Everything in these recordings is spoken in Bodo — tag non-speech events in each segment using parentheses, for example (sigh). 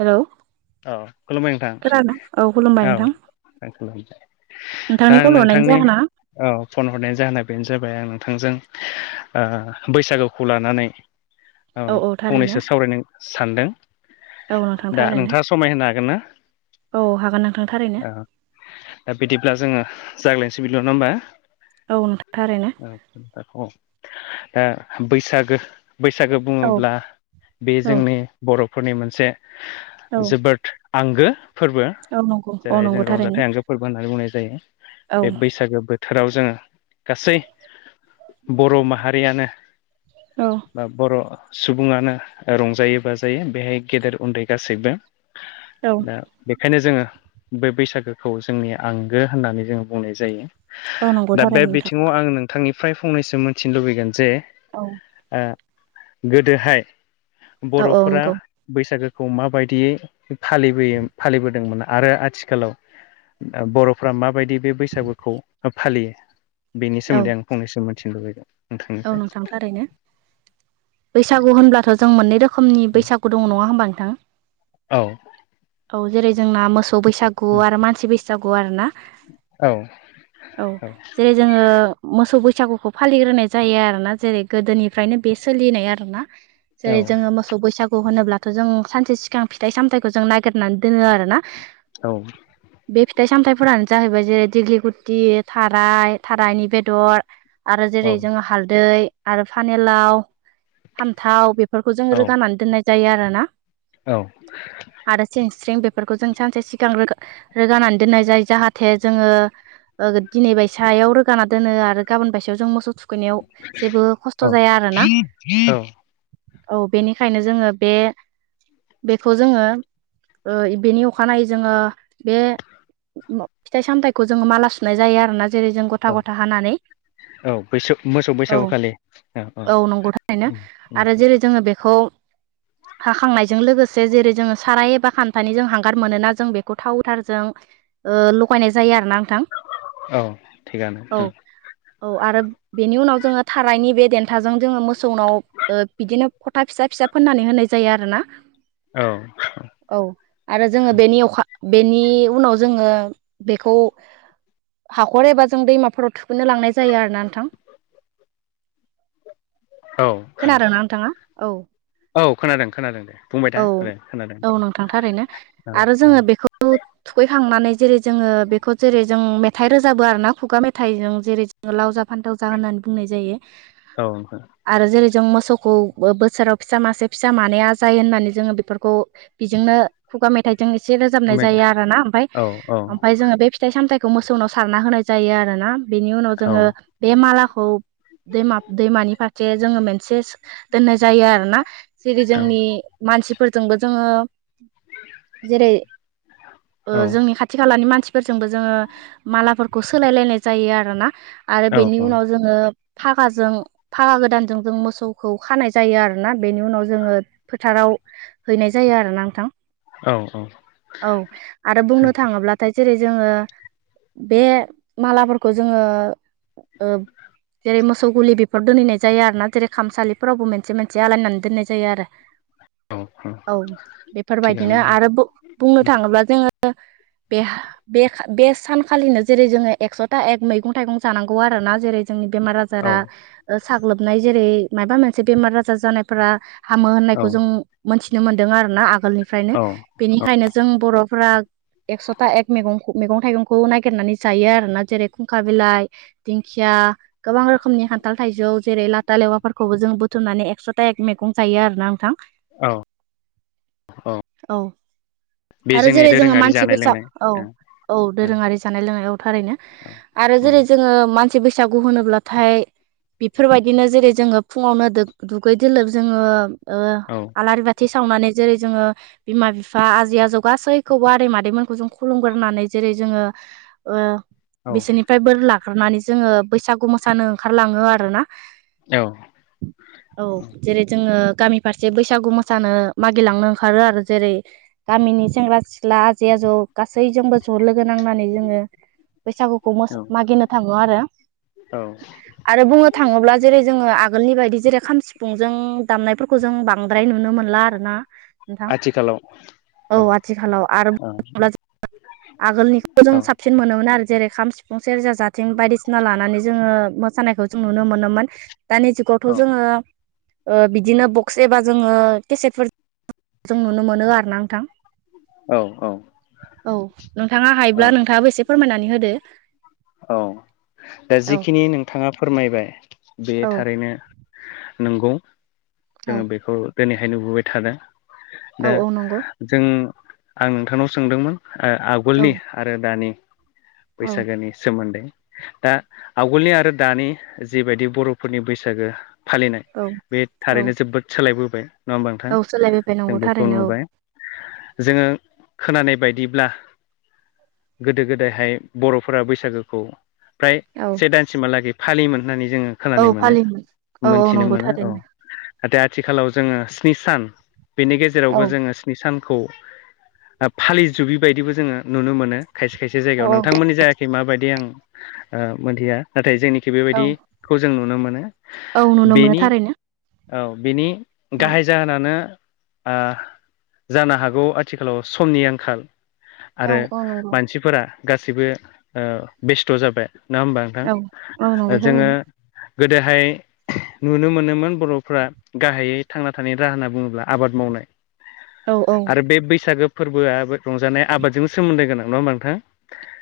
हेल' औ खुलुमबाय औ खुलुमबाय नोंथां नोंथां औ खालाम दा नोंथांनि आं कल हरनायनि नोंथांनि जाहोना औ फन हरनायनि जाहोना बेनो जाबाय आं नोंथांजों ओ बैसागुखौ लानानै औ औ थारैनो फंनैसो सावरायनो सानदों। औ नोंथां थारैनो थांआ समाय होनो हागोन ना औ हागोन नोंथां थारैनो औ दा बिदिब्ला जोङो जाग्लायनोसै बिल' नङा होमबा औ नोंथां थारैनो दा बैसागो बैसागो औ बुङोब्ला बे औ जोंनि बर'फोरनि मोनसे औ जोबोद आंगो फोरबो औ नंगौ औ जेरैहाय नंगौ जों थारैनो रंजाथाइ आंगो फोरबो होननानै बुंनाय जायो औ बे बैसागो बोथोराव जोङो गासै बर' माहारियानो औ बा बर' सुबुङानो रंजायो बाजायो बेहाय गेदेर उन्दै गासैबो औ दा बेखायनो जोङो बै बैसागोखौ जोंनि आंगो होननानै जोङो बुंनाय जायो औ नंगौ दा बे थारैनो नोंथां बिथिङाव आं नोंथांनिफ्राय फंनैसो मिथिनो लुबैगोन जे औ ओ गोदोहाय औ औ बर'फोरा नंगौ बैसागोखौ माबायदियै फालिबोयो फालिबोदोंमोन आरो आथिखालाव बर'फ्रा माबायदि बे बैसागुखौ फालियो बेनि औ सोमोन्दै आं फंनैसो मोनथिनो लुबैदों औ नोंथांनिफ्राय नोंथां थारैनो बैसागु होनब्लाथ' जों मोननै रोखोम नि बैसागु दङ नङा होमबा नोंथां औ औ जेरै जोंना मोसौ बैसागु आरो मानसि बैसागु आरो ना औ औ जेरै जोङो मोसौ बैसागुखौ फालिग्रोनाय जायो आरोना जेरै गोदोनिफ्रायनो बे सोलिनाय आरोना जेरै जोङो मोसौ बैसागु खौ होनोब्लाथ' जों सानसे सिगां फिथाइ सामथाइखौ जों नागिरनानै दोनो आरो ना। औ बे फिथाइ सामथाइफोरानो जाहैबाय जेरै दिग्लि गुथि थाराय थारायनि बेदर आरो औ जेरै जोंङो हालदै आरो फानिलाव फान्थाव बे फोरखौ जों रोगानानै दोननाय जायो आरोना। औ आरो सें स्रिं बेफोरखौ जों सानसे सिगांग्रो रोगानानै दोननाय जायो जाहाथे जोंङो ओग दिनै बायसायाव रोगाना दोनो आरो गाबोन बायसायाव जों मोसौ थु थुखैनायाव जेबो औ खस्थ' जाया आरोना। औ बेनिखायनो जोंङो बे बेखौ जोंङो ओ बेनि अखानायै जोंङो बे फिथाइ सामथायाइखौ जोंङो माला सुनाय जायो आरो ना जेरै जों औ गथा गथा हानानै औ बैसो मोसौ औ बैसागु खालि औ औ नंगौ थारैनो आरो जेरै जोंङो बेखौ हाखांनायजों लोगोसे जेरै जोंङो साराय एबा खान्थानि जों हांगार मोनोना जों बेखौ थाव गोथारजों ओ लगायनाय जायो आरोना नोंथां। औ थिगानो औ हो औ आरो बेनि उनाव जोंङो थारायनि बे देन्थाजों जोंङो मोसौनाव ओ बिदिनो फथा फिसा फिसा फोननानै होनाय जायो आरो ना। औ औ आरो जोंङो बेनि अखा बेनि उनाव जोंङो बेखौ हाखर एबा जों दैमाफोराव थुखैनो लांनाय जायो आरो ना नोंथां। औ औ खोनादोंना नोंथांङा औ औ खोनादों खोनादों दे बुंबाय था औ दे खोनादों औ नोंथां थारैनो आरो औ जोंङो बेखो (unintelligible) थुखैखांनानै जेरै जोंङो बेखौ जेरै जों मेथाइ रोजाबो आरो ना खुगा मेथाइजों जेरै जों लाव जा फान्थाव जा होननानै बुंनाय जायो। औ आरो जेरै जों मोसौखौ बोसोराव फिसा मासे फिसा मानाया जायो होननानै जोंङो बेफोरखौ बिजोंनो खुगा मेथाइजों एसे रोजाबनाय ओमफ्राय दा जायो आरोना ओमफाय औ औ ओमफाय जोंङो बे फिथाइ सामथाइखौ मोसौनाव सारना होनाय जायो आरो ना बेनि उनाव औ जोंङो बे मालाखौ दैमा दैमानि फारसे जोंङो मोनसे दोननाय जायो आरोना। जेरै औ जोंनि मानसिफोरजोंबो जोंङो जेरै ओ औ जोंनि खाथ थि खालानि मानसिफोरजोंबो जोंङो मालाफोरखौ सोलायलायनाय जायो आरोना आरो औ बेनि उनाव जोंङो फागाजों फागा गोदानजों जों मोसौखौ खानाय जायो आरो। ना बेनि उनाव जोंङो फोथाराव हैनाय जायो आरोना नोंथां। औ औ औ आरो बुंनो थांङोब्लाथाय जेरै जोंङो। बे मालाफोरखौ जोंङो ओब जेरै मोसौ गुलि बेफोर दोनहैनाय जायो आरो ना जेरै खामसालिफोरावबो मोनसे मोनसे आलायनानै दोननाय जायो आरो। (inaudible) औ थिगानो बेफोरबायदिनो आरो बुं बुंनोथांङोब्ला जोंङो यो बेह बे सानखालिनो जेरै जोंङो एकस'था एक मैगं थाइगं जानां गौ आरोना जेरै जोंनि बेमार औ आजारा ओ साग्लोबनाय जेरै माबा मोनसे बेमार आजार जानायफोरा हामो औ होननायखौ जों मोनथिनो मोनदों आरो ना आगोलनिफ्रायनो औ बेनिखायनो जों बर'फ्रा एकस'था एक मैगं-मैगं थाइगंखौ ननायागिरनानै जायो आरो ना जेरै -खुंखा बिलाइ दिंखिया, गोबां रोखोमनि खान्थाल -थाइजौ जेरै लाथा लेवाफोरखौबो जों बुथुमनानै एकस' थक मैगं जायो आरो ना नोंथां। औ औ बे आरो जोंनि जेरै जोङो दोरोङारि मानसि जानाय बैसाग लोंनाय औ औ दोरोङारि जानाय लोंनायाव थारैनो औ आरो जेरै जोङो मानसि बैसागु होनोब्लाथाय बेफोरबायदिनो जेरै जोङो फुङावनो दोग दुगै दोलोब जोङो औ आलारि बाथि सावनानै जेरै जोङो बिमा-बिफा आजै-आजौ गासैखौबो आदै-मादैमोनखौ जों खुलुमगोरोनानै जेरै जोङो बिसोरनिफ्राय बोर लाग्रानै जोङो बैसागु मोसानो ओंखारलाङो आरोना। औ औ जेरै जोङो गामि फारसे बैसागु मोसानो मागिलांनो ओंखारो आरो जेरै गामिनि सेंग्रा सिख्ला आजै आजौ गासैजोंबो ज' लोगो नांनानै जोङो बैसागुखौ औ मागिनो थाङो आरो औ आरो बुंनो थाङोब्ला जेरै जोङो आगोलनि बायदि जेरै खाम, सिफुंजों दामनायफोरखौ खौ जों बांद्राय नुनो मोनला आरो ना। नोंथां आथिखालाव औ आथिखालाव आरो औ बुं आगोलनिखौ औ जों साबसिन मोनोमोन आरो जेरै खाम, सिफुं सेरजा, जाथिं बायदिसिना लानानै जोङो मोसानायखौ जों नुनो मोनोमोन दानि जुगावथ' जोङो बिदिनो बक्स एबा जोङो केसेटफोर जों नुनो मोनो आरोना नोंथां औ औ औ नोंथाङा औ हायोब्ला नोंथाङाबो एसे फोरमायनानै होदो औ दा औ जिखिनि नोंथाङा फोरमायबाय बे औ थारैनो नंगौ औ जोङो बेखौ दिनैहाय नुबोबाय थादों। औ दा औ नंगौ जों आं नोंथांनाव सोंदोंमोन औ आगोलनि आरो दानि औ बैसागोनि सोमोन्दै दा आगोलनि आरो दानि जिबायदि बर'फोरनि बैसागो फालिनाय औ बे औ थारैनो जोबोद सोलायबोबाय नङा होमबा नोंथां औ सोलायबोबाय जों नंगौ बेखौ थारैनो औ नुबाय जोङो खोनानाय बायदिब्ला गोदो गोदायहाय बर'फोरा बैसागु बैसागोखौ फ्राय औ से दानसिमहालागै फालियोमोन होननानै जोङो औ खोनानो मोनो फालियोमोन औ औ मोनथिनो नंगौ मोनो औ थारैनो नाथाय आथिखालाव जोङो स्नि सान बेनि औ गेजेरावबो जोङो नि सानखौ फालिजोबि बायदिबो जोङो नुनो मोनो खायसे खायसे औ जायगायाव नोंथांमोननि जायगाखै माबायदि आं ओ मोनथिया नाथाय जोंनिखि औ बेबायदि खौ जों नुनो मोनो औ नुनो मोनो बेनि थारैनो औ बेनि औ गाहाय जाहोनानो आ जानो हागौ आथिखालाव समनि आंखाल औ आरो औ नंगौ मानसिफोरा गासैबो ओ बेस्थ' जाबाय नङा होमबा नोंथां औ औ नंगौ ओ जोङो थारैनो गोदोहाय नुनो मोनोमोन बर'फ्रा गाहायै थांना थानायनि राहा होनना बुङोब्ला आबाद मावनाय औ औ आरो बे बैसागो फोरबोआ रंजानाय आबादजों सोमोन्दो गोनां नङा होमबा नोंथां?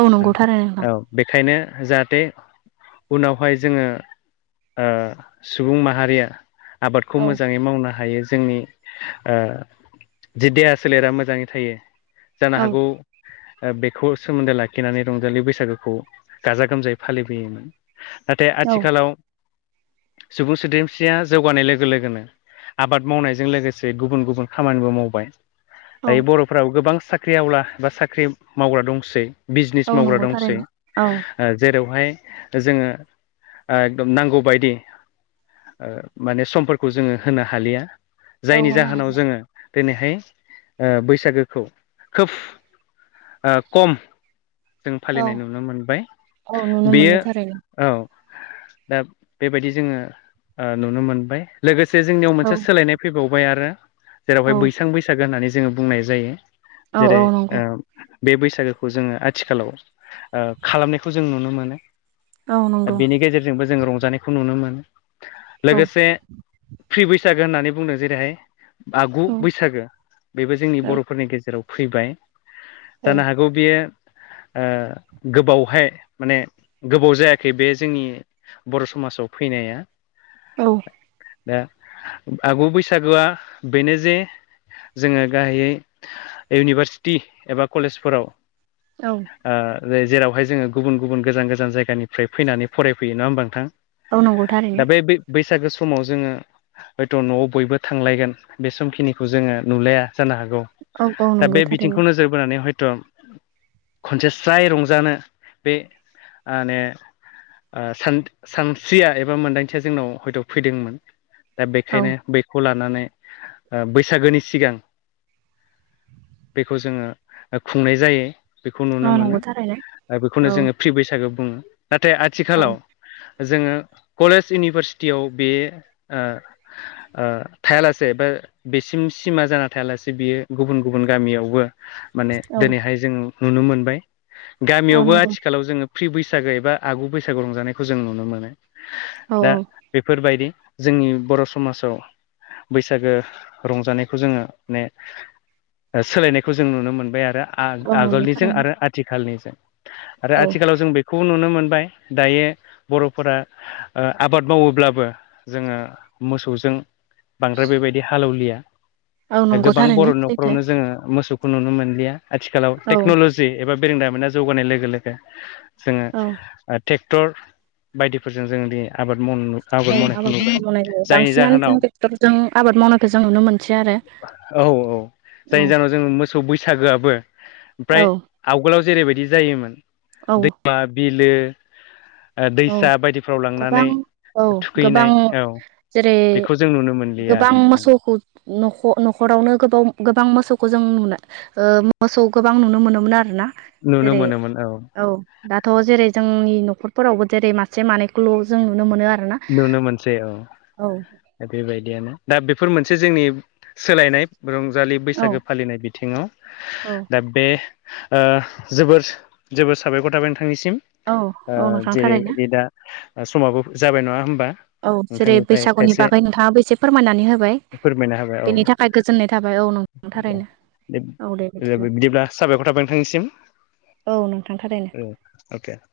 औ नोंगौ थारो नोंथां। अ बेखायनो जाहाथे उनावहाय जोङो ओ सुबुं माहारिया आबादखौ औ मोजाङै मावनो हायो जोंनि ओ जि देहा सोलेरा मोजाङै थायो जानो औ हागौ ओ बेखौ सोमोन्दो लाखिनानै रंजालि बैसागोखौ गाजा गोमजायै फालिबोयोमोन। नाथाय आथिखालाव सुबुं सोद्रोमसिया जौगानाय लोगो लोगोनो आबाद मावनायजों लोगोसे गुबुन गुबुन खामानिबो मावबाय दायो बर'फोराबो गोबां साख्रि आवला बा साख्रि मावग्रा दंसै औ बिजनिस मावग्रा नंगौ दं सै थारैनो ओ औ जेरावहाय जोङो आ एकदम नांगौ बायदि ओ माने समफोरखौ जोङो होनो हालिया औ जायनि होनो जाहोनाव हागोन जोङो दिनैहाय ओ बैसागोखौ खोफ ओ खम जों औ फालिनाय नुनो मोनबाय औ नुनो बेयो मोनो थारैनो औ दा बेबायदि जोङो ओ नुनो मोनबाय। लोगोसे जोंनियाव औ मोनसे सोलायनाय फैबावबाय आरो औ जेरावहाय बैसां बैसागो होननानै जोङो बुंनाय जायो। औ जेरै औ नंगौ ओ बे बैसागोखौ जोङो आथिखालाव ओ खालामनायखौ जों नुनो मोनो औ नंगौ बेनि गेजेरजोंबो जों रंजानायखौ नुनो मोन। औ लोगोसे फ्रि बैसागो होननानै बुंदों जेरैहाय आगु औ बैसागो बेबो जोंनि बर'फोरनि गेजेराव फैबाय। दाना हागौ बे ओ गोबावहाय माने गोबाव जायाखै बे जोंनि बर' समासाव फैनाया औ। दा आगु बैसागोआ बेनो जे जोङो गाहायै इउनिभारसिटि एबा कलेजफोराव औ। ओ जेरावहाय जोङो गुबुन गुबुन गोजान गोजान जायगानिफ्राय फैनानै फरायफैयो नङा होमबा नोंथां? औ नंगौ थारैनो दा बे बै बैसागो समाव जोङो हयथ' न'आव बयबो थांलायगोन बे समखिनिखौ जोङो नुलाया जानो हागौ। औ औ दा नंगौ बे थारैनो बिथिंखौ नोजोर बोनानै हयथ' खनसे स्राय रंजानो बे आने आ सान-सानस्रिया एबा मोनदांथिया जोंनाव हयथ' फैदोंमोन। दा औ बेखायनो बैखौ लानानै ओ बैसागोनि सिगां बेखौ जोङो ओ खुंनाय जायो। बेखौ औ नुनो मोनो नंगौ थारैनो औ बेखौनो जोङो फ्रि बैसागो बुङो नाथाय औ आथिखालाव जोङो कलेज इउनिभारसिटियाव बे ओ ओ थायालासे बा बेसिम सिमा जाना थायालासे बियो गुबुन गुबुन गामियावबो माने औ दिनैहाय जों नुनो मोनबाय औ गामियावबो नंगौ आथिखालाव जोङो फ्रि बैसागो एबा आगु बैसागो रंजानायखौ जों नुनो मोनो। औ औ दा बेफोरबायदि जोंनि बर' समाजआव बैसागो रंजानायखौ जोङो माने ओ सोलायनायखौ जों नुनो मोनबाय आरो आ औ नंगौ आगोलनिजों थारैनो आरो आथिखालनिजों आरो औ आथिखालाव जों बे खौ नुनो मोनबाय दायो बर'फोरा ओ आबाद मावोब्लाबो जोङो मोसौजों बांद्राय बेबायदि हालेवलिया। औ नंगौ गोबां थारैनो बर'नि सैथो नखरावनो जोङो मोसौ खौ नुनो मोनलिया आथिखालाव औ टेक्न'लजि एबा बेरोंदामिना जौगानाय लोगो लोगो औ जोङो ट्रेक्टर बायदि फोरजों जों दिनै आबाद माव आबाद मावनायखौ नुुबाय आबादफोरखौ मावनाय जायो जायनि बांसिनानो जाहोनाव जों ट्रेक्टरजों आबाद मावनायखौ जों नुनो मोनसै आरो औ औ औ जायनि जाहोनाव जोङो मोसौ बैसागोआबो ओमफ्राय औ आवगोलाव जेरैबायदि जायोमोन औ दैमा बिलो ओ औ दैसा बायदिफ्राव लांनानै गोबां औ गोबां थुखैनाय औ जेरै बेखौ जों नुनो मोनलिया गोबां आरो मोसौखौ न'ख'- नखरावनो गोबाव गोबां मोसौखौ जों नुनो ओ मोसौ गोबां नुनो मोनोमोन आरो ना। नुनो जेरै मोनोमोन औ दाथ' जेरै जोंनि न'खर फोरावबो जेरै मासे मानैखौल' जों नुनो मोनो आरो ना। नुनो मोनसै औ दा बेबायदियानो दा बेफोर मोनसे जोंनि सोलायनाय रंजालि औ बैसागो फालिनाय बिथिङाव। औ दा बे ओह जोबोर जोबोर साबायखर थाबाय नोंथांनिसिम। औ दा औ ओ नोंथां थारैनो जेरैबायदि दा समाबो जाबाय नङा होमबा? औ जेरै नोंथांनिफ्राय बैसागुनि खायसे बागै नोंथाङाबो एसे फोरमायनानै होबाय फोरमायना होबाय औ बेनि थाखाय गोजोननाय थाबाय औ नों थारैनो दे बिदिब्ला साबायखर थाब नोंथांनिसिम औ नोंथां थारैनो औ हागोन